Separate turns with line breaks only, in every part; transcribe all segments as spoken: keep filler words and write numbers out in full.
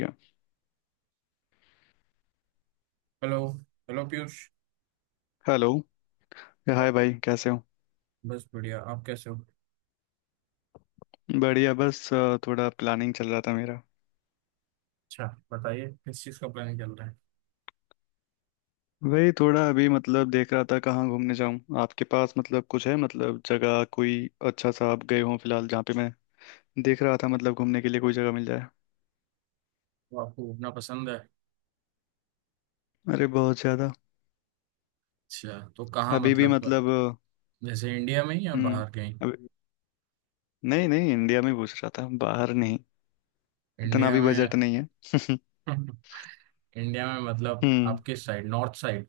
गया।
Hello. Hello Piyush.
Hello. Hi भाई, कैसे हो?
बस बढ़िया। आप कैसे हो?
बढ़िया, बस अ, थोड़ा प्लानिंग चल रहा था मेरा।
अच्छा। बताइए किस चीज़ का प्लान चल रहा है?
वही थोड़ा अभी मतलब देख रहा था कहाँ घूमने जाऊँ। आपके पास मतलब कुछ है, मतलब जगह कोई अच्छा सा आप गए हो फिलहाल जहाँ पे? मैं देख रहा था मतलब घूमने के लिए कोई जगह मिल जाए।
तो आपको घूमना पसंद है?
अरे बहुत ज़्यादा।
अच्छा तो कहाँ
अभी भी
मतलब
मतलब अ,
जैसे इंडिया में ही या
हम्म।
बाहर कहीं?
अभी नहीं नहीं, इंडिया में पूछ रहा था, बाहर नहीं। इतना
इंडिया
भी
में।
बजट नहीं है।
इंडिया में मतलब
हम्म।
आप किस साइड? North side?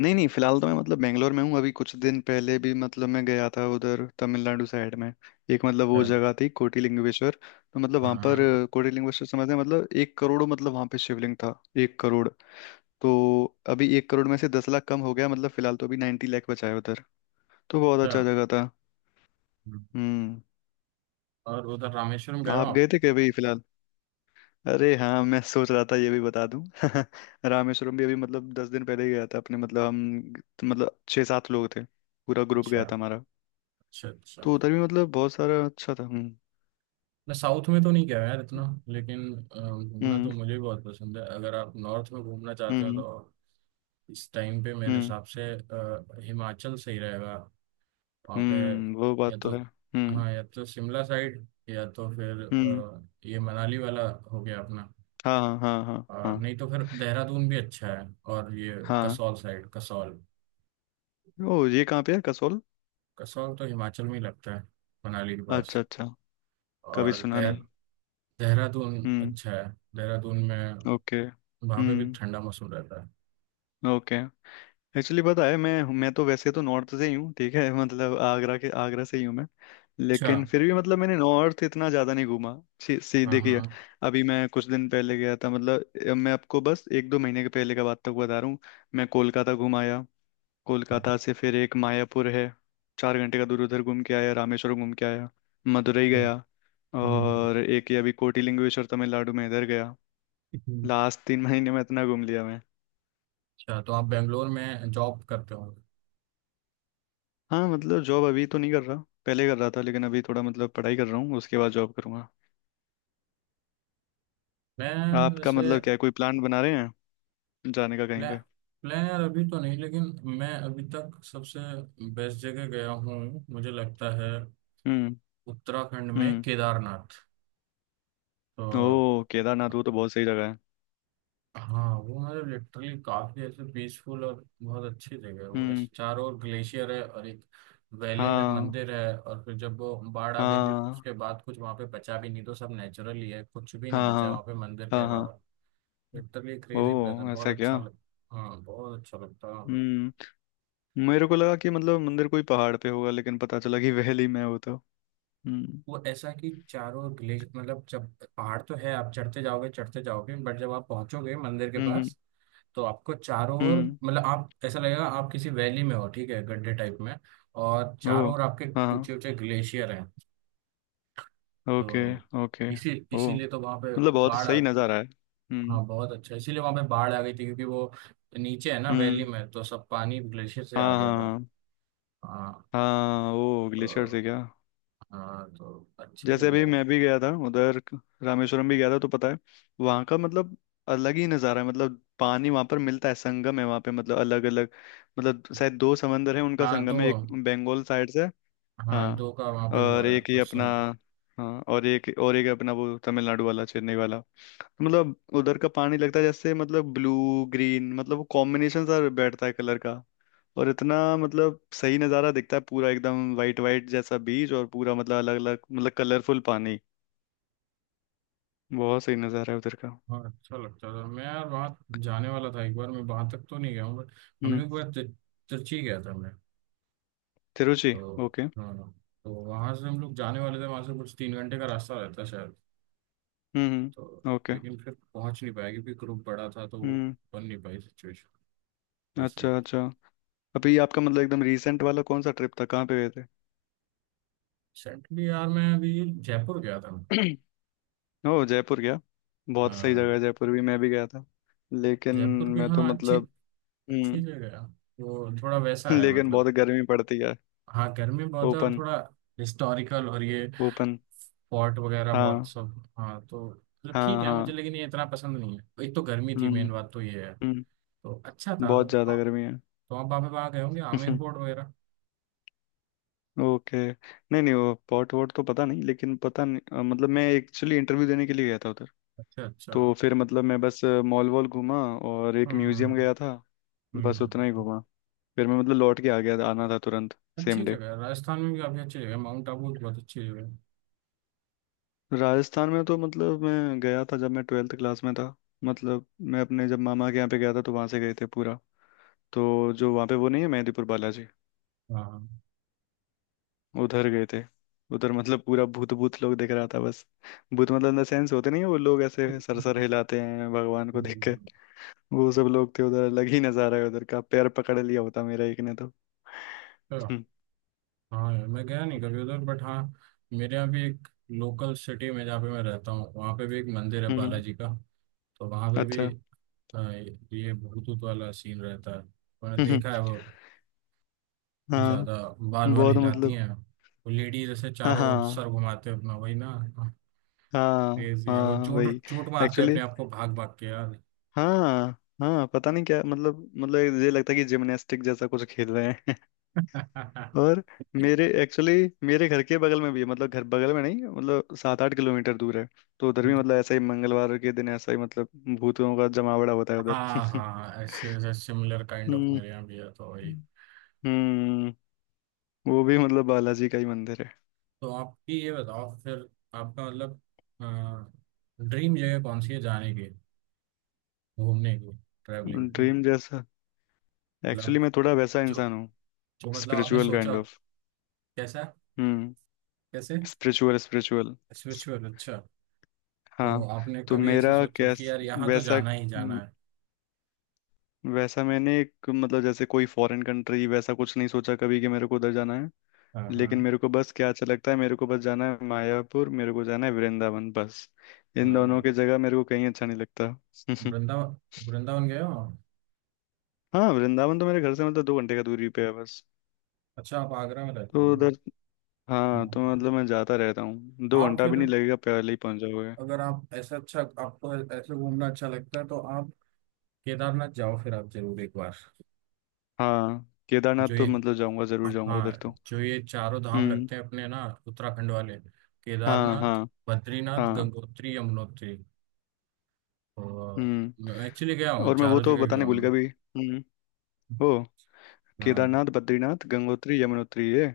नहीं नहीं, फिलहाल तो मैं मतलब बेंगलोर में हूँ। अभी कुछ दिन पहले भी मतलब मैं गया था उधर तमिलनाडु साइड में। एक मतलब वो
हाँ
जगह थी कोटिलिंगेश्वर। तो मतलब वहाँ पर
हाँ,
अ, कोटिलिंगेश्वर समझते हैं मतलब एक करोड़, मतलब वहाँ पे शिवलिंग था एक करोड़। तो अभी एक करोड़ में से दस लाख कम हो गया, मतलब फिलहाल तो अभी नाइन्टी लाख बचा है उधर। तो बहुत
अच्छा।
अच्छा जगह था।
हम्म।
हम्म।
और उधर रामेश्वरम गए हो
आप गए
आप?
थे क्या अभी फिलहाल? अरे हाँ, मैं सोच रहा था ये भी बता दूं। रामेश्वरम भी अभी मतलब दस दिन पहले ही गया था अपने मतलब हम मतलब छः सात लोग थे, पूरा ग्रुप
अच्छा
गया था हमारा।
अच्छा। अच्छा
तो उधर भी मतलब बहुत सारा अच्छा था। हम्म।
मैं साउथ में तो नहीं गया यार इतना।
हम्म।
लेकिन अ, घूमना तो
हम्म।
मुझे भी बहुत पसंद है। अगर आप नॉर्थ में घूमना चाहते हो
हम्म।
तो इस टाइम पे मेरे
हम्म।
हिसाब से अ, हिमाचल सही रहेगा वहाँ पे।
हम्म, वो
या
बात तो
तो
है। हम्म।
हाँ, या तो शिमला साइड या तो फिर
हम्म।
अ, ये मनाली वाला हो गया अपना।
हाँ हाँ हाँ हाँ
और
हाँ।
नहीं तो फिर देहरादून भी अच्छा है। और ये कसौल साइड, कसौल।
हाँ ओ, ये कहाँ पे है कसोल?
कसौल तो हिमाचल में ही लगता है, मनाली के पास।
अच्छा अच्छा। कभी
और
सुना
देह
नहीं।
देहरादून
हम्म।
अच्छा है। देहरादून में
ओके
वहाँ पे भी
हम्म।
ठंडा मौसम रहता है।
ओके। एक्चुअली पता है, मैं मैं तो वैसे तो नॉर्थ से ही हूँ ठीक है। मतलब आगरा के आगरा से ही हूँ मैं।
अच्छा
लेकिन फिर भी मतलब मैंने नॉर्थ इतना ज़्यादा नहीं घूमा। सी, सी
हाँ
देखिए।
हाँ
अभी मैं कुछ दिन पहले गया था मतलब अ, मैं आपको बस एक दो महीने के पहले का बात तक बता रहा हूँ। मैं कोलकाता घूम आया।
हाँ,
कोलकाता से फिर एक मायापुर है चार घंटे का दूर, उधर घूम के आया, रामेश्वर घूम के आया, मदुरई
ये,
गया,
हम्म,
और एक ये अभी कोटिलिंगेश्वर तमिलनाडु में इधर गया।
हम्म।
लास्ट तीन महीने में इतना घूम लिया।
अच्छा तो आप बेंगलोर में जॉब करते हो?
हाँ मतलब जॉब अभी तो नहीं कर रहा। पहले कर रहा था, लेकिन अभी थोड़ा मतलब पढ़ाई कर रहा हूँ, उसके बाद जॉब करूंगा।
मैं
आपका
जैसे
मतलब क्या है, कोई प्लान बना रहे हैं जाने का कहीं
प्ला,
पे?
प्लान यार अभी तो नहीं, लेकिन मैं अभी तक सबसे बेस्ट जगह गया हूँ मुझे लगता है
हम्म।
उत्तराखंड में
हम्म।
केदारनाथ।
ओ
तो
केदारनाथ, वो तो बहुत सही जगह है।
हाँ वो मतलब लिटरली काफी ऐसे पीसफुल और बहुत अच्छी जगह है वो,
हम्म।
ऐसे चारों ओर ग्लेशियर है और एक वैली में
हाँ
मंदिर है। और फिर जब वो बाढ़ आ गई थी तो
हाँ
उसके बाद कुछ वहाँ पे बचा भी नहीं, तो सब नेचुरल ही है, कुछ भी नहीं
हाँ
बचा
हाँ
है वहाँ पे मंदिर के
हाँ। हाँ
अलावा। लिटरली क्रेजी प्लेस है,
ओ, ऐसा
बहुत
क्या?
अच्छा लग। हाँ बहुत अच्छा लगता है।
हम्म। मेरे को लगा कि मतलब मंदिर कोई पहाड़ पे होगा, लेकिन पता चला कि वैली में है वो तो। हम्म
वो ऐसा कि चारों ग्लेश मतलब जब पहाड़ तो है, आप चढ़ते जाओगे चढ़ते जाओगे, बट जब आप पहुंचोगे मंदिर के
हम्म। हम्म
पास तो आपको चारों ओर
हम्म,
मतलब आप ऐसा लगेगा आप किसी वैली में हो, ठीक है, गड्ढे टाइप में। और
ओ
चारों ओर आपके
हाँ हाँ।
ऊंचे ऊंचे ग्लेशियर हैं।
ओके।
तो
ओके।
इसी
ओ
इसीलिए तो वहां पे
मतलब बहुत
बाढ़। आ-
सही नज़ारा है। हम्म।
हाँ बहुत अच्छा, इसीलिए वहां पे बाढ़ आ गई थी क्योंकि वो नीचे है ना वैली
हम्म।
में, तो सब पानी ग्लेशियर से आ
हाँ
गया था।
हाँ।
हाँ।
हाँ वो
तो
ग्लेशियर से क्या।
हाँ तो अच्छी
जैसे अभी
जगह है।
मैं भी गया था उधर क- रामेश्वरम भी गया था तो पता है, वहाँ का मतलब अलग ही नज़ारा है। मतलब पानी वहाँ पर मिलता है, संगम है वहाँ पे, मतलब अलग अलग, मतलब शायद दो समंदर है उनका
हाँ दो,
संगम है, एक बंगाल साइड से।
हाँ
हाँ
दो का वहां पे वो
और
है,
एक ही
बस
अपना।
सुना।
हाँ और एक और एक अपना वो तमिलनाडु वाला चेन्नई वाला, तो मतलब उधर का पानी लगता है जैसे मतलब ब्लू ग्रीन, मतलब वो कॉम्बिनेशन सा बैठता है कलर का। और इतना मतलब सही नज़ारा दिखता है, पूरा एकदम वाइट वाइट जैसा बीच और पूरा मतलब अलग अलग मतलब कलरफुल पानी। बहुत सही नज़ारा है उधर का।
हाँ अच्छा लगता था। मैं यार वहाँ जाने वाला था एक बार, मैं वहाँ तक तो नहीं गया हूँ बट हम
हम्म।
लोग एक बार तिर- तिरची गया था मैं।
तिरुचि।
तो
ओके
हाँ हाँ, तो वहाँ से हम लोग जाने वाले थे, वहाँ से कुछ तीन घंटे का रास्ता रहता शायद।
हम्म।
तो
हम्म। ओके।
लेकिन फिर पहुँच नहीं पाया क्योंकि ग्रुप बड़ा था, तो वो
हम्म।
बन नहीं पाई सिचुएशन ऐसे।
अच्छा अच्छा। अभी आपका मतलब एकदम रीसेंट वाला कौन सा ट्रिप था, कहाँ पे गए थे?
रिसेंटली यार मैं अभी जयपुर गया था।
ओह, जयपुर गया। बहुत सही जगह
हाँ
है जयपुर, भी मैं भी गया था। लेकिन
जयपुर भी,
मैं तो
हाँ अच्छी,
मतलब
अच्छी
हम्म।
जगह है। वो थोड़ा वैसा है
लेकिन
मतलब,
बहुत गर्मी पड़ती है।
हाँ गर्मी बहुत है। और
ओपन।
थोड़ा हिस्टोरिकल और ये
ओपन।
पॉट वगैरह बहुत
हाँ
सब। हाँ तो मतलब ठीक
हाँ
है मुझे,
हाँ।
लेकिन ये इतना पसंद नहीं है, एक तो गर्मी थी, मेन
हम्म।
बात तो ये है।
हम्म।
तो अच्छा था।
बहुत ज़्यादा
आ-
गर्मी है।
तो आप वहाँ वहाँ गए होंगे आमेर फोर्ट वगैरह।
ओके। नहीं नहीं वो पॉट वॉट तो पता नहीं, लेकिन पता नहीं अ, मतलब मैं एक्चुअली इंटरव्यू देने के लिए गया था उधर।
अच्छा अच्छा।
तो फिर मतलब मैं बस मॉल वॉल घूमा और एक म्यूजियम
हम्म।
गया था। बस
हम्म।
उतना ही घूमा। फिर मैं मतलब लौट के आ गया था, आना था तुरंत।
अच्छी
सेम डे।
जगह है। राजस्थान में भी काफी अच्छी जगह है। माउंट आबू भी बहुत अच्छी जगह है।
राजस्थान में तो मतलब मैं गया था जब मैं ट्वेल्थ क्लास में था। मतलब मैं अपने जब मामा के यहाँ पे गया था तो वहाँ से गए थे पूरा। तो जो वहाँ पे वो नहीं है मेहंदीपुर बालाजी,
हाँ
उधर गए थे। उधर मतलब पूरा भूत भूत लोग देख रहा था बस। भूत मतलब इन द सेंस होते नहीं है, वो लोग ऐसे सरसर हिलाते हैं भगवान को देख
अच्छा,
कर। वो सब लोग थे उधर, अलग ही नजारा है उधर का, पैर पकड़ लिया होता मेरा एक ने तो। हम्म।
हाँ यार मैं गया नहीं कभी उधर बट हाँ। मेरे यहाँ भी एक लोकल सिटी में जहाँ पे मैं रहता हूँ, वहाँ पे भी एक मंदिर है
हम्म,
बालाजी का। तो वहाँ पे भी
अच्छा।
हाँ ये भूतूत वाला सीन रहता है। मैंने
हम्म, हम्म,
देखा है वो
हाँ
ज्यादा। बाल बाल
बहुत
हिलाती
मतलब।
हैं वो लेडी, जैसे
हाँ
चारों ओर
हाँ।
सर घुमाते हैं अपना, वही ना।
हाँ
क्रेजी है। वो
हाँ।
चोट
वही।
चोट मारते हैं
एक्चुअली
अपने आप को, भाग भाग के यार।
हाँ। हाँ पता नहीं क्या मतलब, मतलब ये लगता है कि जिमनास्टिक जैसा कुछ खेल रहे हैं। और मेरे एक्चुअली मेरे घर के बगल में भी है, मतलब घर बगल में नहीं मतलब सात आठ किलोमीटर दूर है। तो उधर भी मतलब ऐसा ही मंगलवार के दिन ऐसा ही मतलब भूतों का जमावड़ा होता है उधर।
हाँ हाँ, ऐसे ऐसे सिमिलर काइंड ऑफ
हम्म।
मेरे यहाँ भी है, तो वही।
हम्म। वो भी मतलब बालाजी का ही मंदिर है।
तो आपकी ये बताओ फिर, आपका मतलब ड्रीम जगह कौन सी है जाने की, घूमने की, ट्रैवलिंग?
ड्रीम जैसा। एक्चुअली
मतलब
मैं थोड़ा वैसा
जो
इंसान हूँ।
जो मतलब आपने
स्पिरिचुअल
सोचा,
काइंड ऑफ।
कैसा,
हम्म।
कैसे?
Spiritual spiritual.
स्पिरिचुअल, अच्छा। तो
हाँ।
आपने
तो
कभी ऐसे
मेरा
सोचो कि
कैस
यार यहाँ तो
वैसा।
जाना ही जाना है?
वैसा मैंने एक मतलब जैसे कोई फॉरेन कंट्री वैसा कुछ नहीं सोचा कभी कि मेरे को उधर जाना है।
हाँ
लेकिन
हाँ।
मेरे को बस क्या अच्छा लगता है, मेरे को बस जाना है मायापुर, मेरे को जाना है वृंदावन बस।
अ,
इन दोनों की जगह मेरे को कहीं अच्छा नहीं लगता।
वृंदावन, वृंदावन गए हो आप?
हाँ वृंदावन तो मेरे घर से मतलब दो घंटे का दूरी पे है बस।
अच्छा आप आगरा में रहते हो
तो
ना।
उधर
हाँ
हाँ, तो
हाँ।
मतलब
हाँ।
मैं जाता रहता हूँ, दो
आप
घंटा भी
फिर,
नहीं लगेगा, पहले ही पहुंच जाओगे।
अगर आप ऐसा, अच्छा आपको ऐसे घूमना अच्छा लगता है तो आप केदारनाथ जाओ फिर आप जरूर एक बार।
हाँ केदारनाथ
जो
तो
ये
मतलब जाऊंगा, जरूर जाऊंगा उधर
हाँ,
तो।
जो ये चारों धाम
हम्म।
लगते हैं अपने ना उत्तराखंड वाले।
हाँ
केदारनाथ,
हाँ।
बद्रीनाथ,
हाँ।
गंगोत्री, यमुनोत्री। और मैं
हम्म।
एक्चुअली गया हूँ,
और मैं वो
चारों
तो
जगह गया
बताने भूल
हूँ
गया
मैं।
भी। हम्म ओ
हाँ
केदारनाथ बद्रीनाथ गंगोत्री यमुनोत्री, ये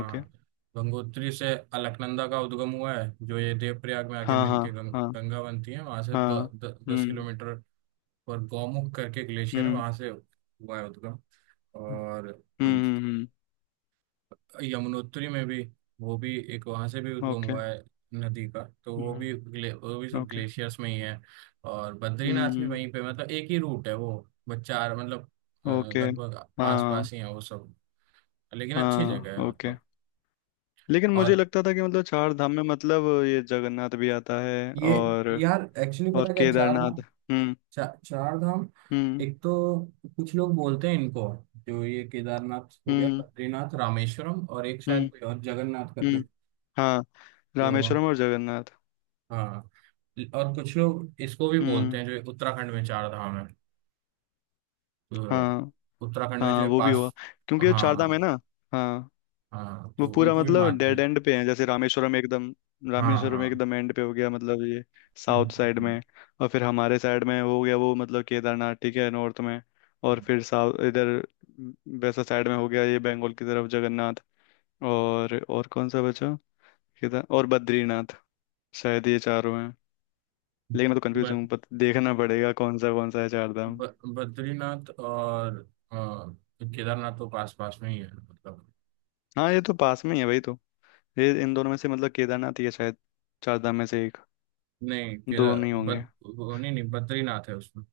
ओके।
गंगोत्री से अलकनंदा का उद्गम हुआ है, जो ये देवप्रयाग में आके
हाँ हाँ
मिलके गंग,
हाँ
गंगा बनती है। वहां से
हाँ।
द, द, दस
हम्म।
किलोमीटर पर गौमुख करके ग्लेशियर है,
हम्म।
वहां से हुआ है उद्गम। और
हम्म।
यमुनोत्री में भी, वो भी एक वहां से भी उद्गम
ओके।
हुआ है नदी का। तो वो
हम्म।
भी ग्ले, वो भी सब
ओके।
ग्लेशियर्स में ही है। और बद्रीनाथ भी
हम्म।
वहीं पे मतलब एक ही रूट है वो। बस चार मतलब अ,
ओके।
लगभग पास
हाँ।
पास ही है वो सब। लेकिन अच्छी
हाँ
जगह है
ओके।
मतलब।
लेकिन मुझे
और
लगता था कि मतलब चार धाम में मतलब ये जगन्नाथ भी आता है
ये
और
यार एक्चुअली
और
पता क्या चार
केदारनाथ।
धाम,
हम्म।
चा, चार धाम?
हम्म।
एक तो कुछ लोग बोलते हैं इनको जो ये केदारनाथ हो गया,
हम्म।
बद्रीनाथ, रामेश्वरम और एक
हम्म।
शायद कोई और जगन्नाथ करके।
हम्म। हाँ
जो
रामेश्वरम और जगन्नाथ।
हाँ, और कुछ लोग इसको भी बोलते
हम्म।
हैं जो उत्तराखंड में चार धाम है,
हाँ।
तो उत्तराखंड में जो
हाँ
ये
वो भी हुआ,
पास,
क्योंकि ये चार धाम है
हाँ
ना। हाँ।
हाँ,
वो
तो
पूरा
उनको भी
मतलब
मानते
डेड
हैं।
एंड पे है, जैसे रामेश्वरम एकदम,
हाँ
रामेश्वरम
हाँ,
एकदम एंड पे हो गया मतलब, ये
हम्म,
साउथ साइड
हम्म,
में। और फिर हमारे साइड में हो गया वो मतलब केदारनाथ ठीक है नॉर्थ में। और
हम्म।
फिर साउथ इधर वैसा साइड में हो गया ये बंगाल की तरफ जगन्नाथ। और और कौन सा बचा? केदार और बद्रीनाथ, शायद ये चारों हैं। लेकिन मैं तो कंफ्यूज
ब,
हूँ पत, देखना पड़ेगा कौन सा कौन सा है चार धाम।
ब, बद्रीनाथ और अ, केदारनाथ तो पास पास में ही है मतलब।
हाँ ये तो पास में ही है भाई तो, ये इन दोनों में से मतलब केदारनाथ ही है शायद, चार धाम में से एक।
नहीं केदा
दो नहीं होंगे।
बद वो नहीं नहीं, बद्रीनाथ है उसमें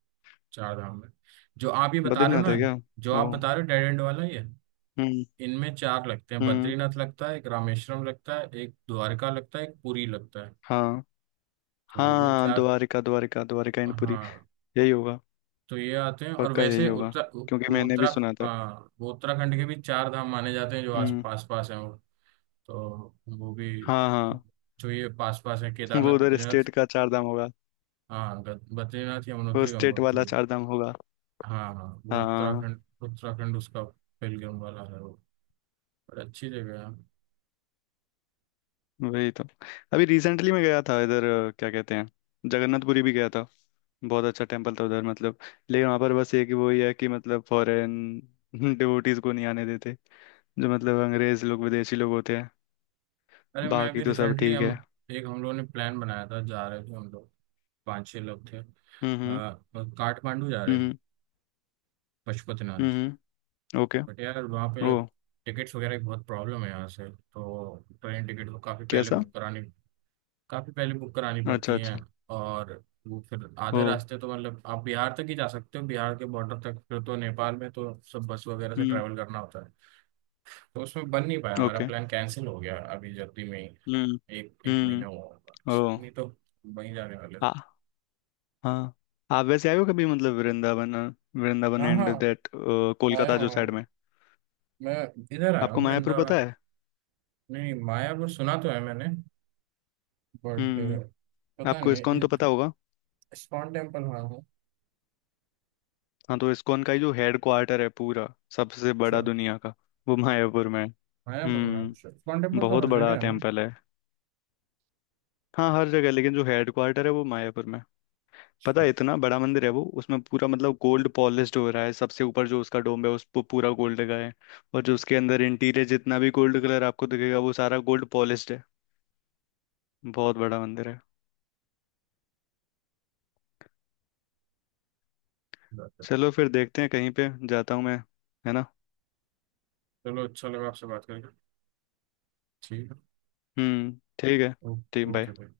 चार धाम में। जो आप ये बता रहे हो
बद्रीनाथ
ना,
है क्या?
जो
ओ।
आप बता रहे हो डेड एंड वाला ये,
हम्म।
इनमें चार लगते हैं,
हम्म।
बद्रीनाथ लगता है एक, रामेश्वरम लगता है एक, द्वारका लगता है एक, पुरी लगता है।
हाँ
तो ये
हाँ
चार,
द्वारिका द्वारिका, द्वारिका एंड पुरी,
हाँ
यही होगा।
तो ये आते हैं। और
पक्का यही
वैसे
होगा,
उत्तर
क्योंकि
वो
मैंने भी
उत्तरा
सुना था।
हाँ वो उत्तराखंड के भी चार धाम माने जाते हैं, जो आस
हम्म।
पास पास हैं वो। तो वो भी
हाँ हाँ।
जो ये पास पास है केदारनाथ
वो उधर
बद्रीनाथ,
स्टेट का चार धाम होगा।
हाँ ग- बद्रीनाथ,
वो
यमुनोत्री,
स्टेट वाला
गंगोत्री।
चार धाम होगा।
हाँ हाँ वो
हाँ।
उत्तराखंड, उत्तराखंड उसका पेलग्रिम वाला है वो। बड़ी अच्छी जगह है।
वही तो। अभी रिसेंटली मैं गया था इधर अ, क्या कहते हैं, जगन्नाथपुरी भी गया था। बहुत अच्छा टेम्पल था उधर मतलब। लेकिन वहाँ पर बस ये कि वही है कि मतलब फॉरेन डिवोटीज को नहीं आने देते, जो मतलब अंग्रेज लोग, विदेशी लोग होते हैं।
अरे मैं
बाकी
भी
तो सब
रिसेंटली
ठीक
हम,
है।
एक हम लोगों ने प्लान बनाया था, जा रहे थे हम लोग, पाँच छः लोग थे, आ,
हम्म। हम्म।
काठमांडू जा रहे थे,
हम्म। हम्म।
पशुपतिनाथ।
हम्म, ओके।
बट यार वहाँ पे
ओ।
टिकट्स वगैरह की बहुत प्रॉब्लम है यहाँ से। तो ट्रेन टिकट को काफ़ी पहले
कैसा?
बुक करानी काफ़ी पहले बुक करानी पड़ती
अच्छा
हैं।
अच्छा।
और वो फिर आधे
ओ।
रास्ते तो मतलब आप बिहार तक ही जा सकते हो, बिहार के बॉर्डर तक, फिर तो नेपाल में तो सब बस वगैरह से
हम्म।
ट्रैवल करना होता है। तो उसमें बन नहीं पाया हमारा,
ओके।
प्लान कैंसिल हो गया अभी जल्दी में ही।
हम्म।
एक एक
हम्म।
महीना हुआ होगा।
ओ
नहीं तो वहीं जाने वाले
आ
थे।
हाँ। आप वैसे आए हो कभी मतलब वृंदावन, वृंदावन
हाँ हाँ,
एंड दैट
आया
कोलकाता
हूँ
जो
आया
साइड
हूँ।
में?
मैं इधर आया
आपको
हूँ
मायापुर
वृंदावन।
पता है?
नहीं मायापुर सुना तो है मैंने, बट
हम्म।
पता
आपको
नहीं
इस्कॉन
है।
तो पता होगा।
इस्कॉन टेम्पल आया हूँ।
हाँ तो इस्कॉन का ही जो हेड क्वार्टर है पूरा, सबसे
अच्छा।
बड़ा दुनिया का, वो मायापुर में है।
मायापुर में अच्छा,
हम्म
इस्कॉन टेम्पल तो
बहुत
हर
बड़ा
जगह है ना।
टेम्पल है। हाँ हर जगह, लेकिन जो हेड क्वार्टर है वो मायापुर में है। पता
अच्छा,
है, इतना बड़ा मंदिर है वो, उसमें पूरा मतलब गोल्ड पॉलिश्ड हो रहा है, सबसे ऊपर जो उसका डोम है उस पर पूरा गोल्ड लगा है। और जो उसके अंदर इंटीरियर जितना भी गोल्ड कलर आपको दिखेगा वो सारा गोल्ड पॉलिश्ड है। बहुत बड़ा मंदिर है।
अच्छी बात है।
चलो फिर देखते हैं, कहीं पे जाता हूँ मैं, है ना?
चलो अच्छा लगा आपसे बात करके। ठीक है।
हम्म। ठीक है।
ओ-
ठीक, बाय।
ओके भाई।